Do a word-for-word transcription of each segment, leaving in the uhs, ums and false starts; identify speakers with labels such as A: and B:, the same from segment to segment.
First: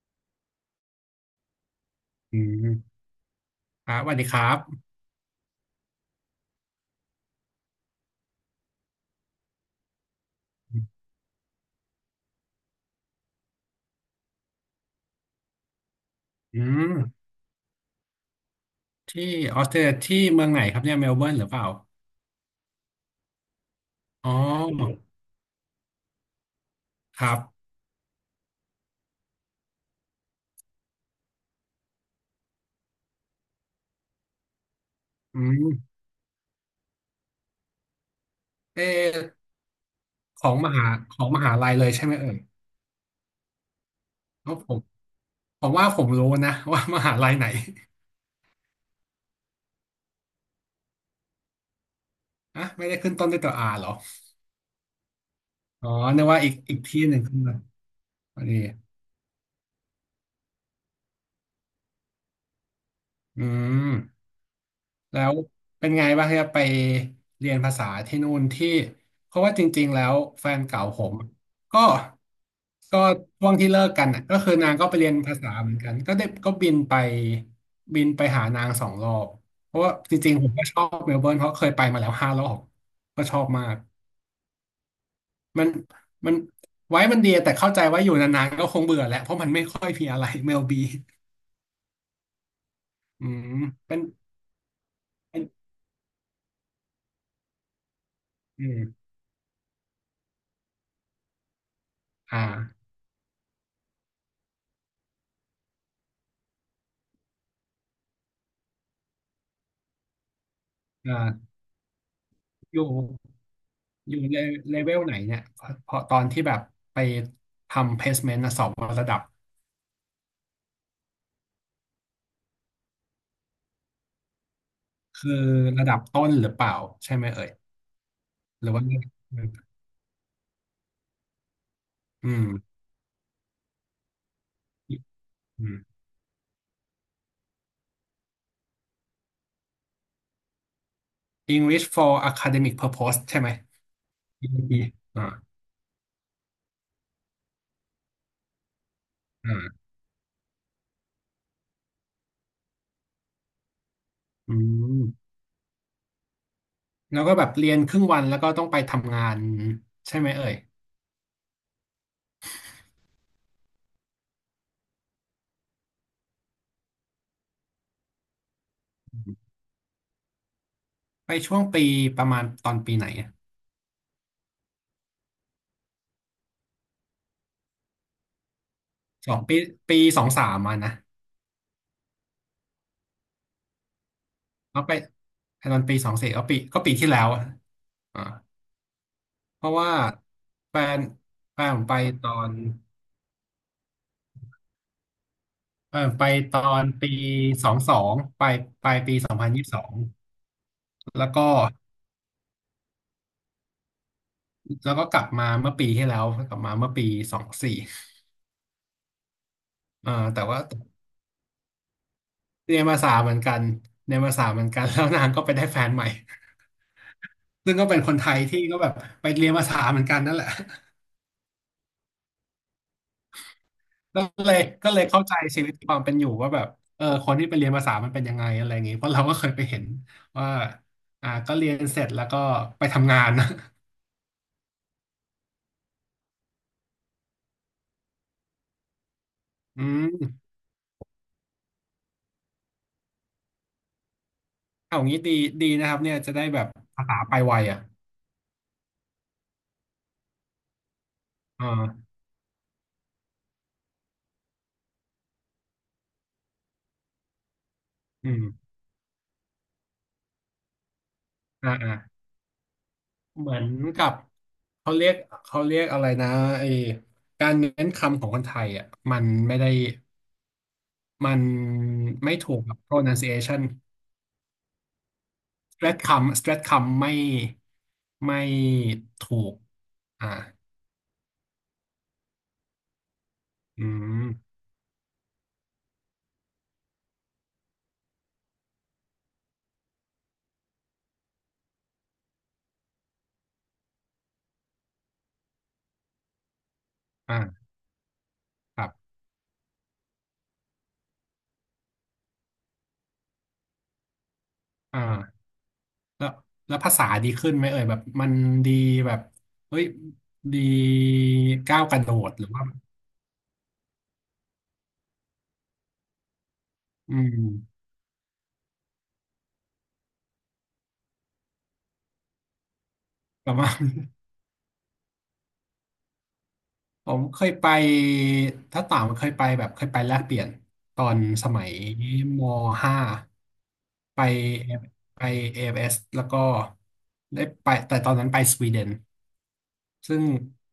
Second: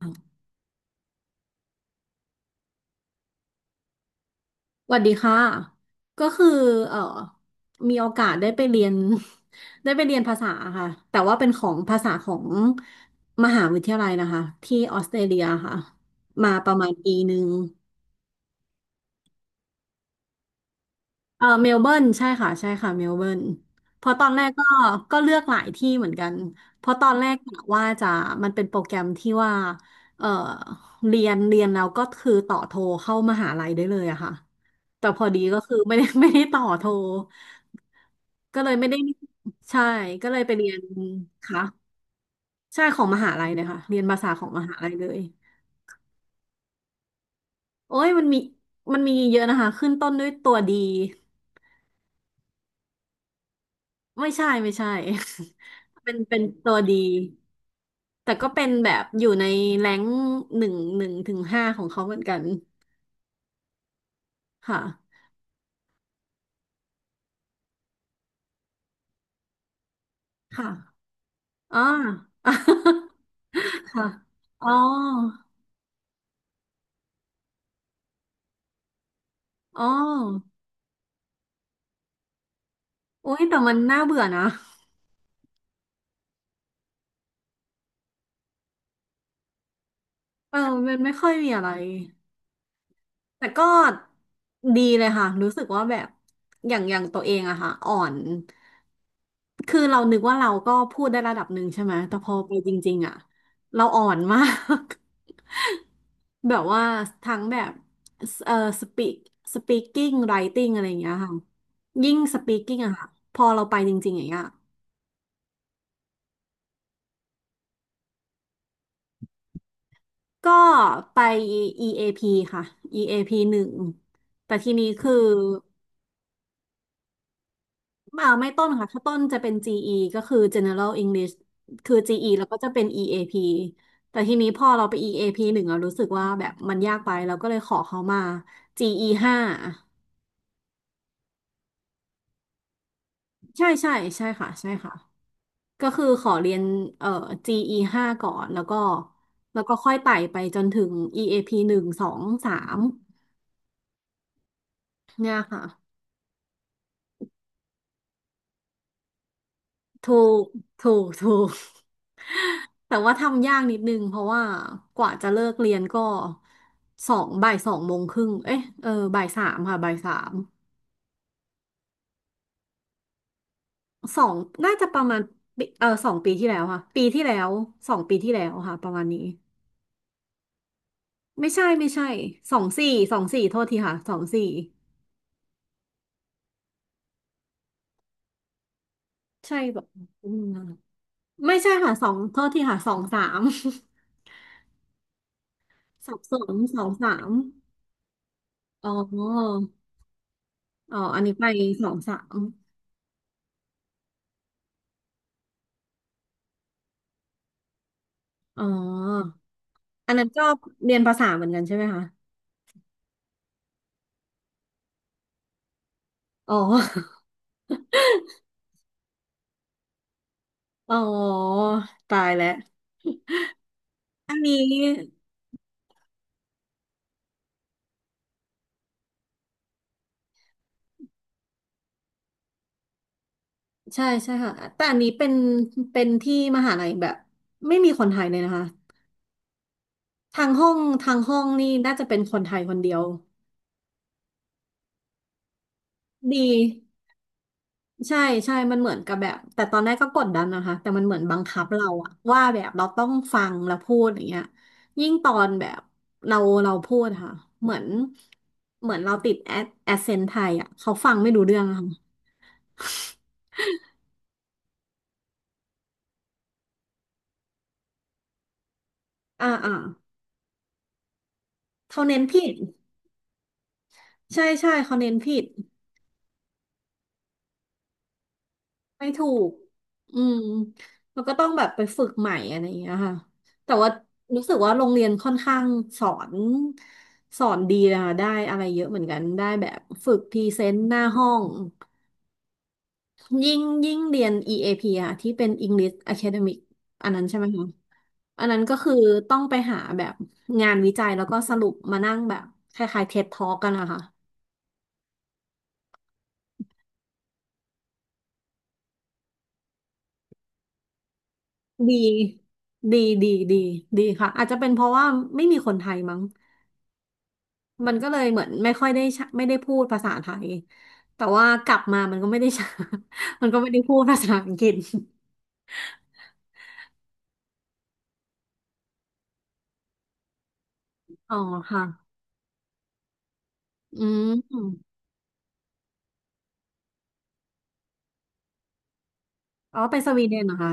A: ส
B: อืมครับสวัสดีครับ
A: วัสดีค่ะ ก็คือเอ่อมีโอกาสได้ไปเรียน ได้ไปเรียนภาษาค่ะแต่ว่าเป็นของภาษาของมหาวิทยาลัยนะคะที่ออสเตรเลียค่ะมา
B: อื
A: ประมาณปี
B: ม
A: หนึ่ง
B: ที่ออสเตรเลียที่เมืองไหนครับเนี่ยเมลเบิร์น
A: เอ
B: ห
A: อ
B: รือเปล่า
A: เมลเบิร์นใช่ค่ะใช่ค่ะเมลเบิร์นเพอตอ
B: อ๋อ
A: นแรกก็ก็เลือกหลายที่เหมือนกันเพราะตอน
B: ค
A: แร
B: รั
A: กกะ
B: บ
A: ว่าจะมันเป็นโปรแกรมที่ว่าเออเรียนเรียนแล้วก็คือต่อโทรเข้ามหาลัยได้เลยอะค่ะแต่พอดี
B: อื
A: ก็คือไม่
B: ม
A: ได้ ไม่ได้ต่อโทรก็เลย
B: เ
A: ไม่ได้
B: ออ
A: ใช่ก็เลย
B: ข
A: ไป
B: อง
A: เรี
B: ม
A: ยน
B: หาของมหา
A: ค่ะ
B: ลัยเลยใช่ไหมเอ่ย
A: ใช่ของมหาลัยเลยค่ะเรียนภาษาขอ
B: เพ
A: ง
B: ราะ
A: ม
B: ผ
A: หา
B: ม
A: ลัยเลย
B: ผมว่าผมรู้นะ ว่ามหาลัยไหน
A: โอ้ยมันมีมันมีเยอะนะคะขึ้นต้นด้วยตัวดี
B: อ่ะไม่ได้ขึ้นต้นด้วยตัวอาเหรอ
A: ไม่ใช่ไม่ใช่
B: อ๋อ
A: เป็น
B: นึก
A: เป็
B: ว่า
A: น
B: อีก
A: ตั
B: อี
A: ว
B: ก
A: ดี
B: ที่หนึ่งขึ้นมา
A: แต่
B: พอ
A: ก็
B: ดี
A: เป็นแบบอยู่ในแรงหนึ่งหนึ่งถึงห้าของเขาเหมือนกัน
B: อืม
A: ค่ะ
B: แล้วเป็นไงบ้างครับไปเรียนภาษาที่นู่นที่เพราะว่าจริงๆแล้วแฟ
A: ค
B: นเก่าผ
A: ่ะ
B: ม
A: อ๋
B: ก็
A: อ
B: ก็ช่วงที่เลิ ก
A: ค่ะ
B: กันน่ะก็คือ
A: อ๋อ
B: นางก็ไปเรียนภาษาเหมือนกันก็ได้ก็บินไปบินไปหานางสองรอบเพ
A: อ๋
B: ราะ
A: อ
B: ว่าจริงๆผมก็ชอบเมลเบิร์นเพราะเคยไปมาแล้วห้ารอบก็ช
A: อุ้
B: อ
A: ย
B: บ
A: แต่
B: มา
A: มัน
B: ก
A: น่าเบื่อนะ
B: มันมันไว้มันดีแต่เข้าใจว่าอยู่นานๆก็คงเบื่อแหละเพราะมันไม่ค่อยมีอะไรเม
A: เออ
B: ลบี
A: มันไม่ค่อยมีอะไร
B: อื
A: แต่
B: ม
A: ก็
B: เป็น
A: ดีเลยค่ะ
B: เป็น
A: รู้สึกว่าแบบอย่างอย่างตัวเองอะค่ะอ่อน
B: อืม
A: คือเรานึกว่าเราก็พูดได้ระดับหนึ่งใช่ไหมแต่พอ
B: อ่า
A: ไปจริงๆอะเราอ่อนมาก แบบว่าทั้งแบบเอ่อสปีกสปีกิ้งไรติ้งอะไรอย่างเงี้ยค่ะ
B: อ่า
A: ยิ่งสปี
B: อ
A: กิ้ง
B: ยู่
A: อะค่ะพอเราไปจริ
B: อ
A: งๆอ
B: ยู่
A: ย่าง
B: เล
A: เงี้ย
B: เลเวลไหนเนี่ยพอตอนที่แบบไปทำ placement นะสอบว่าระดับ
A: ก็ไป อี เอ พี ค่ะ อี เอ พี หนึ่งแต่ทีนี้คือ
B: คือระดับต้นหรือเปล่าใช่ไหมเอ่ย
A: อ่าไม่ต้
B: ห
A: น
B: รือว่า
A: ค่ะ
B: อื
A: ถ้าต้นจะเป็น จี อี ก็คือ General English คือ จี อี แล้วก็จะ
B: ม
A: เป็น อี เอ พี แต่ทีนี้พอเราไป อี เอ พี หนึ่ง
B: อื
A: เรา
B: ม
A: รู้สึกว่าแบบมันยากไปเราก็เลยขอเขามา จี อี ห้า
B: English for academic purpose ใช่ไหม
A: ใช่ใช่ใช่ค่ะใช่
B: อี เอ พี
A: ค่ะ
B: อ่า
A: ก็คือขอเรียนเอ่อ จี อี ห้าก่อนแล้วก็
B: อ่
A: แล้วก็
B: า
A: ค่อยไต่ไปจนถึง อี เอ พี หนึ่งสองสาม
B: อืม
A: เนี่ยค่ะ
B: แล้วก็แบบเรียนครึ่งวันแล้วก็ต้องไปทำงาน
A: ถู
B: ใช่ไหม
A: ก
B: เอ่ย
A: ถูกถูก แต่ว่าทำยากนิดนึงเพราะว่ากว่าจะเลิกเรียนก็สองบ่ายสองโมงครึ่งเอ๊ะเออบ่าย
B: อื
A: สา
B: ม
A: มค่ะบ่ายสาม
B: ไปช่วงปีประมาณตอนปีไหนอะ
A: สองน่าจะประมาณปีเออสองปีที่แล้วค่ะปีที่แล้วสองปีที่แล้วค่ะประมาณนี้
B: สองปีปีสองสามมานะ
A: ไม่ใช่ไม่ใช่สองสี่สองสี่โทษทีค่ะสองสี่
B: แล้วไปตอนปีสองสี่ก็ปีก็ปีที่แล้วอะอ่า
A: ใช่
B: เพราะ
A: แบบ
B: ว่า
A: อืม
B: แฟน
A: ไม่
B: แฟน
A: ใช่
B: ผม
A: ค่ะ
B: ไป
A: สอง
B: ตอ
A: โทษ
B: น
A: ทีค่ะสองสาม
B: แฟน ผ
A: สั
B: ม
A: บ
B: ไป
A: ส
B: ต
A: น
B: อ
A: สอ
B: น
A: ง
B: ปี
A: สาม
B: สองสองปลายป
A: อ๋
B: ลายปีสองพัน
A: อ
B: ยี่สิบสอง
A: อ๋ออัน
B: แล้ว
A: นี้
B: ก็
A: ไปสองสาม
B: แล้วก็กลับมาเมื่อปีที่แล้วกลับมาเมื่อปีสองสี่
A: อ๋อ
B: เอ
A: อั
B: อ
A: นนั้น
B: แต่
A: ก็
B: ว่า
A: เรียนภาษาเหมือนกันใช่ไหมคะ
B: เรียนภาษาเหมือนกันเรียนภาษาเหมือนกันแล้วนางก็ไปได้แฟนใหม่
A: อ๋อ
B: ซึ่งก็เป็นคนไทยที่ก็แบบไปเรียนภาษาเหมือนกันนั่นแหละ
A: อ๋อ ตายแล้ว
B: ก็
A: อัน
B: เล
A: นี้
B: ยก็เลยเข้าใจชีวิตความเป็นอยู่ว่าแบบเออคนที่ไปเรียนภาษามันเป็นยังไงอะไรอย่างงี้เพราะเราก็เคยไปเห็นว่าอ่าก็เรียนเสร็จแล้วก็ไปทำงาน
A: ใช่ใช่ค่ะ แต่อันนี้เป็นเป็นที่มหาลัยแบบไม่มีคนไทยเลยนะคะ
B: อื
A: ทา
B: ม
A: งห้องทางห้องนี่น่าจะเป็นคนไทยคนเดียว
B: เอางี้ดีดีนะครับเนี่ยจะได้
A: ดี
B: แบบภาษาไปไวอ่ะ
A: ใช่ใช่มันเหมือนกับแบบ แต่ตอนแรกก็กดดันนะคะแต่มันเหมือนบังคับเรา
B: อ่า
A: อะว่าแบบเราต้องฟังแล้วพูดอย่างเงี้ยยิ่งตอนแบบเราเราพูดอะค่ะเหมือน
B: อืม
A: เหมือนเราติดแอดแอเซนไทยอะเขาฟังไม่รู้เรื่อง
B: อ่า
A: อะค่ะ
B: อ่าเหมือนกับเขาเรียกเขาเรียกอะไรนะไอการเน้นคำของคนไทยอ่ะมัน
A: อ่า
B: ไม่ได้
A: อ่า
B: มัน
A: เขาเน้น
B: ไม่
A: ผิ
B: ถู
A: ด
B: กกับ pronunciation
A: ใช่ใช่เขาเน้นผิด
B: สเตรทคำสเตรทคำไม่ไม่
A: ไม่ถู
B: ถู
A: ก
B: ก
A: อื
B: อ่า
A: มแล้วก็ต้องแบบไปฝึกใหม่อะไรอย่างเงี้ยค่ะแต่
B: อื
A: ว่า
B: ม
A: รู้สึกว่าโรงเรียนค่อนข้างสอนสอนดีนะคะได้อะไรเยอะเหมือนกัน ได้แบบฝึกพรีเซนต์หน้าห้อง ยิ่งยิ่งเรียน อี เอ พี อพีอะที่เป็น English Academic อันนั้นใช่ไหมคะ
B: อ่า
A: อันนั้นก็
B: ครั
A: คือ
B: บ
A: ต้องไปหาแบบงานวิจัยแล้วก็สรุปมานั่งแบบคล้ายๆ เท็ด Talk กันนะคะ
B: อ่าแล้วแล้วภาษาดีขึ้นไหมเอ่ยแบบมันดีแบบเฮ้ยดีก้าวก
A: ดี
B: ระโดดหรือว่า
A: ดีดีดีดีค่ะ อาจจะเป็นเพราะว่าไม่มีคนไทยมั้ง
B: อืม
A: มันก็เลยเหมือนไม่ค่อยได้ใช้ไม่ได้พูดภาษาไทยแต่ว่ากลับมามันก็ไม่ได้ใช้ มัน
B: แบบ
A: ก็ไม่
B: ว่า
A: ได้พูดภาษาอังกฤษ
B: ผมเคยไปถ้าต่างมันเคยไปแบบเคยไปแลกเปลี่ยนตอน
A: อ๋อ
B: สมัย
A: ค่ะ
B: มห้า
A: อื
B: ไป
A: ม
B: ไปเอเอฟเอสแล้วก็ได้ไปแต่ตอนนั้นไปสวีเดน
A: อ๋อไปส
B: ซึ่
A: วี
B: ง
A: เดนเหรอคะ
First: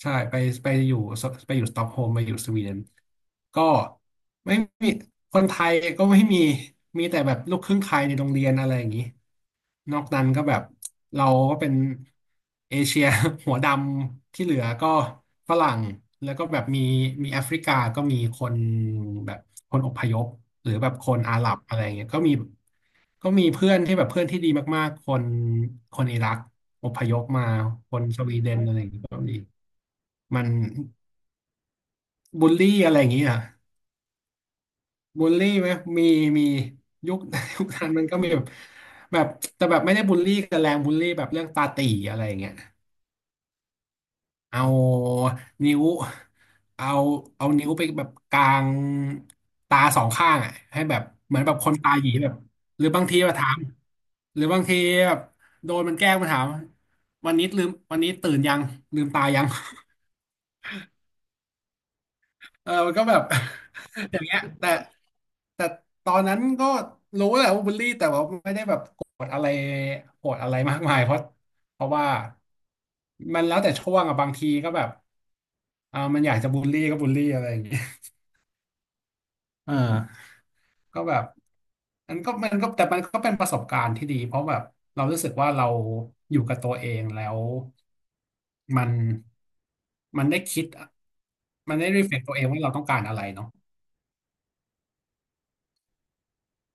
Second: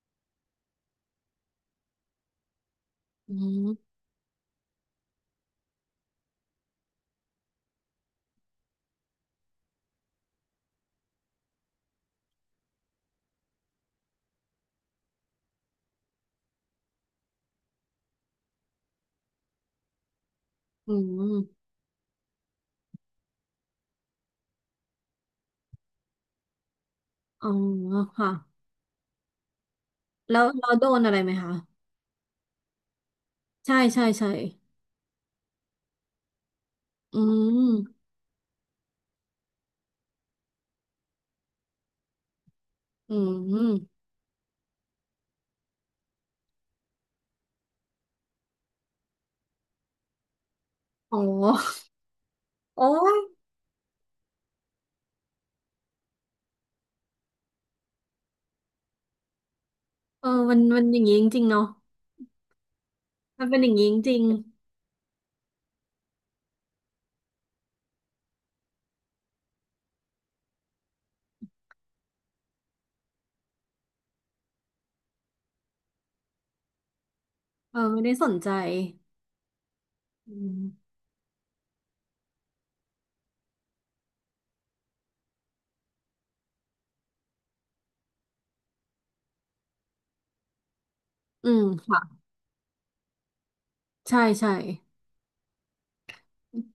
B: ใช่ไปไปอยู่สไปอยู่สต็อกโฮล์มไปอยู่สวีเดน
A: อื
B: ก็
A: ม
B: ไม่มีคนไทยก็ไม่มีมีแต่แบบลูกครึ่งไทยในโรงเรียนอะไรอย่างนี้นอกนั้นก็แบบเราก็เป็นเอเชีย หัวดำที่เหลือก็ฝรั่งแล้วก็แบบมีมีแอฟริกาก็มีคนแบบคนอพยพหรือแบ
A: อื
B: บคนอาหรับ
A: ม
B: อะไรเงี้ยก็มี ก็มีเพื่อนที่แบบเพื่อนที่ดีมากๆ คนคนอิรักอพยพมา
A: อ๋อ
B: คนส
A: ค่ะ
B: วีเดนอะไรอย่างเงี้ยก็มี
A: แล้
B: มั
A: ว
B: น
A: เราโดนอะไรไหมคะ
B: บูลลี่อะไรอย่างเงี้ย
A: ใช่ใช่ใช่
B: บูลลี่ไหมมีมียุ
A: อื
B: ค ยุคนั้น
A: ม
B: มันก็มีแบบแบบแต่แบบไม่ได้บูลลี่กันแรงบูลลี่แบบเรื่องตาตี่อะไรอย่างเงี้ย
A: อืม
B: เอานิ้วเอาเอานิ้วไปแบบกลางตาสองข้างอ่ะให้แบบ
A: อ๋
B: เหมือนแบบคน
A: อ
B: ตาหยีแบบห
A: โอ้
B: รือบาง
A: ย
B: ทีมาถามหรือบางทีแบบโดนมันแกล้งมาถามวันนี้ลืมวันนี้ตื่นยังลืมตายัง
A: เออมันมันอย่างนี้จริงๆเนาะ
B: เออมันก็แบบ
A: มันเป็นอย่างนี้จ
B: อ
A: ริ
B: ย่า
A: ง
B: งเงี้ยแต่แต่ตอนนั้นก็รู้แหละว่าบูลลี่แต่ว่าไม่ได้แบบโกรธอะไรโกรธอะไรมากมายเพราะเพราะว่ามันแล้วแต่ช่วงอะบางทีก็แบบเออมันอยากจะบูลลี่ก็บูลลี่อะไรอย่าง
A: ๆเอ
B: เงี้
A: อ
B: ย
A: ไม่ได้สนใจ
B: เออ
A: อืม
B: ก็แบบมันก็มันก็แต่มันก็เป็นประสบการณ์ที่ดีเพราะแบบเรารู้สึกว่าเราอยู่กับตัวเองแล้วมันมันได้คิด
A: อืม
B: มันได้รีเฟล็
A: ค่ะ
B: กตัวเองว่าเราต้องการอะไรเนาะ
A: ใช่ใช่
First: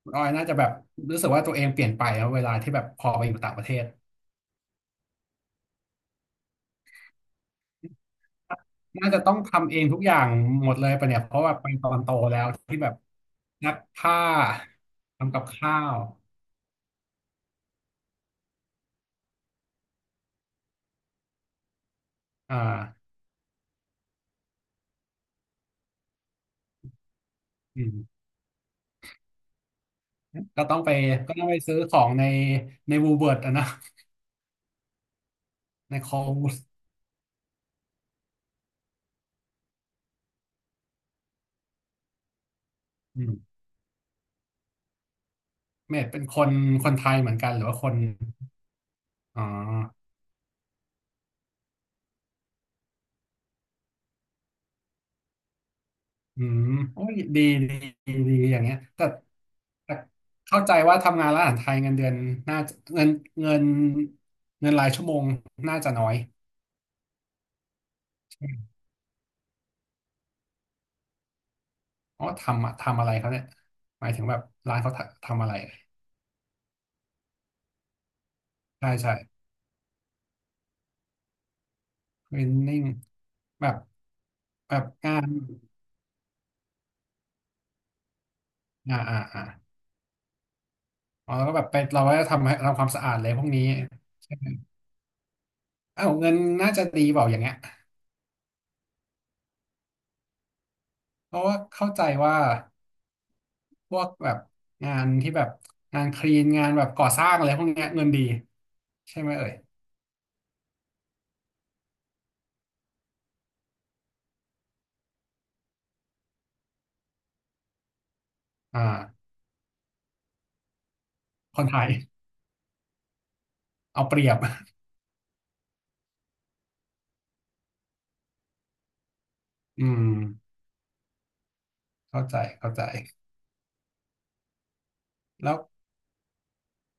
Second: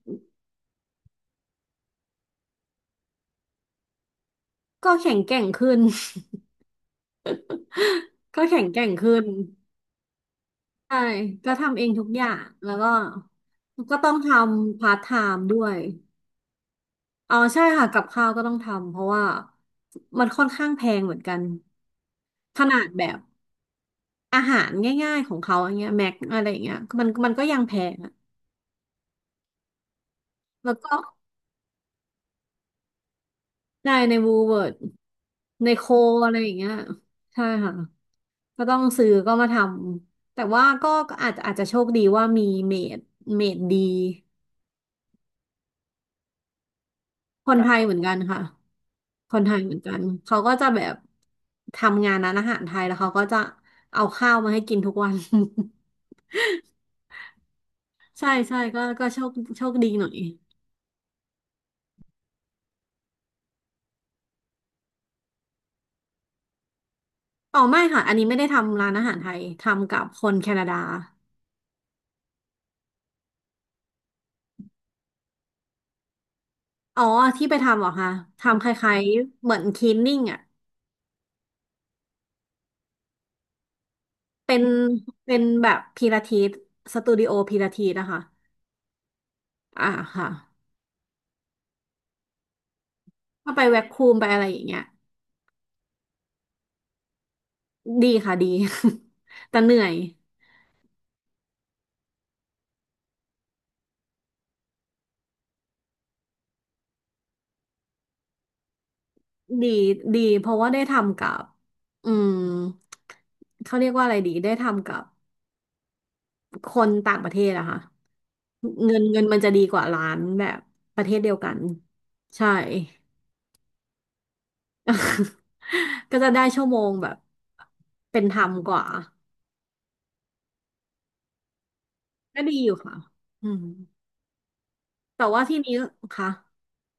B: คุณออยน่าจะแบบรู้สึกว่าตัวเองเปลี่ยนไปแล้วเวลาที่แบบพอไปอยู่ต่างประเทศ
A: ก็แข็งแกร่งขึ้น ก็แข็งแกร่ง
B: น่า
A: ขึ้
B: จะ
A: น
B: ต้องทำเองทุกอย่างหมดเลย
A: ใช่
B: ปะเนี่ยเพราะ
A: ก็
B: ว่าไป
A: ทำเอ
B: ตอ
A: ง
B: น
A: ทุก
B: โต
A: อย่า
B: แล้
A: ง
B: ว
A: แล้ว
B: ที่แบ
A: ก็
B: บนัก
A: ก็ต้อ
B: ผ้า
A: งทำพาร์ทไท
B: ทำกั
A: ม์
B: บ
A: ด้ว
B: ข้า
A: ย
B: ว
A: อ๋อใช่ค่ะกับข้าวก็ต้องทำเพราะว่ามันค่อนข้างแพงเหมือนกัน
B: อ่
A: ขนาดแบ
B: า
A: บอาหารง่ายๆของเขาอย่างเงี้ยแม็กอะไรอย่างเงี้ยมันมันก็ยังแพ
B: อื
A: งอะ
B: มก็
A: แล้
B: ต้
A: ว
B: องไป
A: ก็
B: ก็ต้องไปซื้อของในในวูเวิร์ดอะนะ
A: ได้ในวูเวิร์ดในโค
B: ในเขา
A: อะไรอย่างเงี้ยใช่ค่ะก็ต้องซื้อก็มาทำแต่ว่าก็ก็อาจจะอาจจะโชคดีว่ามีเมด
B: อืม
A: เมดดี
B: เมดเป็นคนคนไทยเหมือน
A: ค
B: กัน
A: น
B: หรือ
A: ไท
B: ว่า
A: ย
B: ค
A: เหมื
B: น
A: อนกันค่ะ ค
B: อ๋
A: น
B: อ
A: ไทยเหมือนกันเขาก็จะแบบทำงานร้านอาหารไทยแล้วเขาก็จะเอาข้าวมาให้กินทุกวัน
B: อืมโอ้ยดีดีดี
A: ใช่
B: ดีอ
A: ใช่
B: ย่างเงี้ย
A: ก็ก็
B: แต่
A: โชคโชคดี
B: แต่
A: หน่อย
B: เข้าใจว่าทำงานร้านอาหารไทยเงินเดือนน่าจะเงินเงินเงินรายชั่วโมงน่าจะน้อย
A: อ๋อไม่ค่ะอันนี้ไม่
B: ใช่
A: ได้
B: ไหม
A: ทำร้านอาหารไทยทำกับคนแคนาดา
B: อ๋อทำอะทำอะไรเขาเนี่ยหมายถึงแบบร้านเขาทำทำอะไร
A: อ๋อที่ไปทำเหรอคะทำค
B: ใช่
A: ล้าย
B: ใช่
A: ๆเหมือนคลีนนิ่งอ่ะ
B: เทรนนิ่งแบบ
A: เป็น
B: แบบงาน
A: เป็นแบบพิลาทิสสตูดิโอพิลาทิสนะคะ
B: อ่าอ่าอ่า
A: อ่าค่ะ
B: อ๋อแล้วก็แบบไปเราก็จะทำให้ทำความสะอาดเลยพวก
A: ก็ไป
B: นี้
A: แวคคูมไป
B: ใช่
A: อะไร
B: ไหม
A: อย่างเงี้ย
B: อ้าวเงินน่าจะดีเปล่าอย่างเงี้ย
A: ดีค่ะดี แต่เหนื่อย
B: เพราะว่าเข้าใจว่าพวกแบบงานที่แบบงานคลีนงานแบบก่อสร้างอะไรพวกเนี้ยเงินดีใช่ไหมเอ่ย
A: ดีดีเพราะว่าได้ทำกับอืมเขาเรียกว่าอะไรดีได้ทำกับคนต่างประเทศอะค่ะ
B: อ่
A: เงินเงิน
B: า
A: มันจะดีกว่าร้านแบบประเทศเดียวกัน
B: คนไทย
A: ใช่
B: เอาเปรียบ
A: ก็จะได้ชั่วโมงแบบเป็นธรรมกว่า
B: อืมเข้าใจ
A: ก็ดีอ
B: เข้า
A: ยู่
B: ใจ
A: ค่ะอืมแต่ว่า
B: แล้ว
A: ที่นี้ค่ะ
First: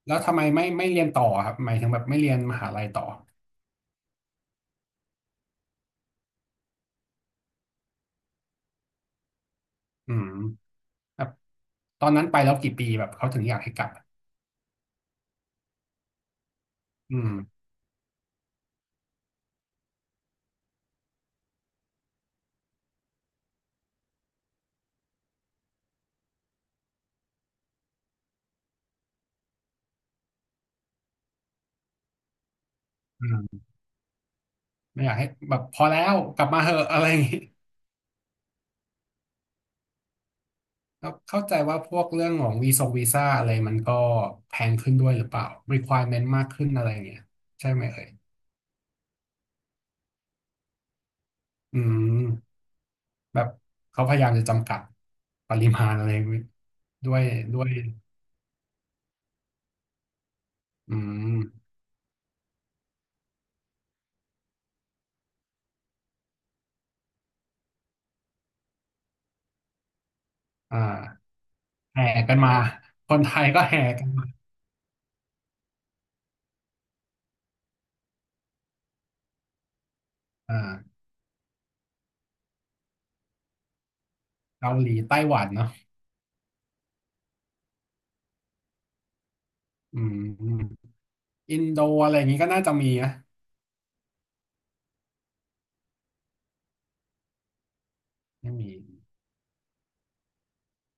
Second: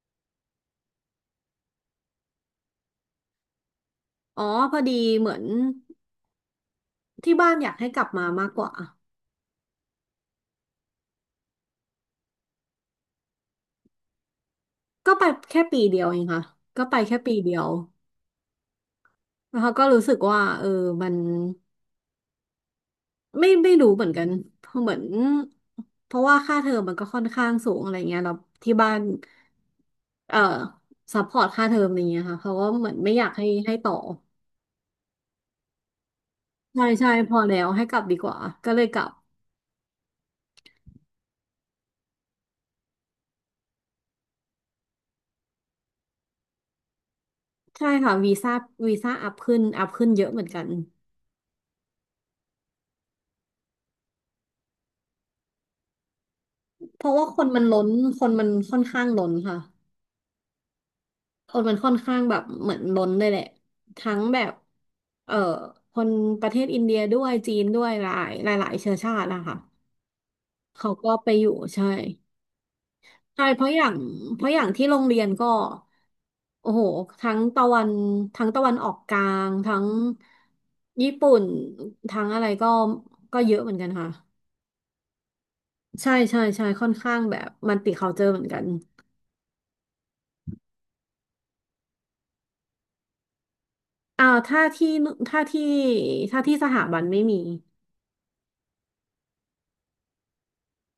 B: แล้วทำไมไม่ไม่เรียนต่อครับหมายถึงแบบไม่เรียนมหาลัยต่อ
A: อ๋อพอดีเหมือนที่บ้านอยากให้กลับมามากกว่า
B: อืมแบบตอนนั้นไปแล้วกี่ปีแบบเขาถึงอยากให้กลับ
A: ก็ไปแค่ปีเดียวเองค่ะก็ไปแค่
B: อื
A: ปีเดี
B: ม
A: ยวแล้วเขาก็รู้สึกว่าเออมัน ไม่ไม่รู้เหมือนกันเพราะเหมือนเพราะว่าค่าเทอมมันก็ค่อนข้างสูงอะไรเงี้ยเราที่บ้านเอ่อซัพพอร์ตค่าเทอมอะไรเงี้ยค่ะเขาก็เหมือนไม่อ
B: อื
A: ยากให้
B: ม
A: ให้ต่อ
B: ไม่อยากให้แบบพอแล้วกลับมาเห
A: ใช่
B: อะอะไร
A: ใช่
B: อย่าง
A: พ
B: งี้
A: อแล้วให้กลับดีกว่าก็เลยกลับ
B: แล้วเข้าใจว่าพวกเรื่องของวีซงวีซ่าอะไรมันก็แพงขึ้นด้วยหรือเปล่า requirement มากขึ้นอะไรอย่างเงี้ยใช่ไหม
A: ใช่
B: เอ่ย
A: ค่ะวีซ่าวีซ่าอัพขึ้นอัพขึ้นเยอะเหมือนกัน
B: อืมแบบเขาพยายามจะจำกัดปริมาณอะไร
A: เพ
B: ด้
A: ราะ
B: วย
A: ว่าคนมั
B: ด้
A: น
B: วย
A: ล้นคนมันค่อนข้างล้นค่ะ
B: อื
A: คน
B: ม
A: มันค่อนข้างแบบเหมือนล้นเลยแหละทั้งแบบเอ่อคนประเทศอินเดียด้วยจีนด้วยหลายหลายหลายเชื้อชาตินะคะ
B: อ่
A: เขาก็ไป
B: า
A: อยู่ใช่
B: แห่กันมาคนไท
A: ใช่
B: ย
A: เพ
B: ก็
A: ราะอ
B: แห่
A: ย่าง
B: กันมา
A: เพราะอย่างที่โรงเรียนก็โอ้โหทั้งตะวันทั้งตะวันออกกลางทั้ง
B: อ่า
A: ญี่ปุ่นทั้งอะไรก็ก็เยอะเหมือนกันค่ะ
B: เกาหลีไต้หวันเนาะ
A: ใช่ใช่ใช่ค่อนข้างแบบมันติเขาเจอเหมือนกัน
B: อืมอินโดอะไรอย่างงี้ก็น่าจะมีนะ
A: อ่าถ้าที่ถ้าที่ถ้าที่สถาบันไม่มี
B: ไม่มี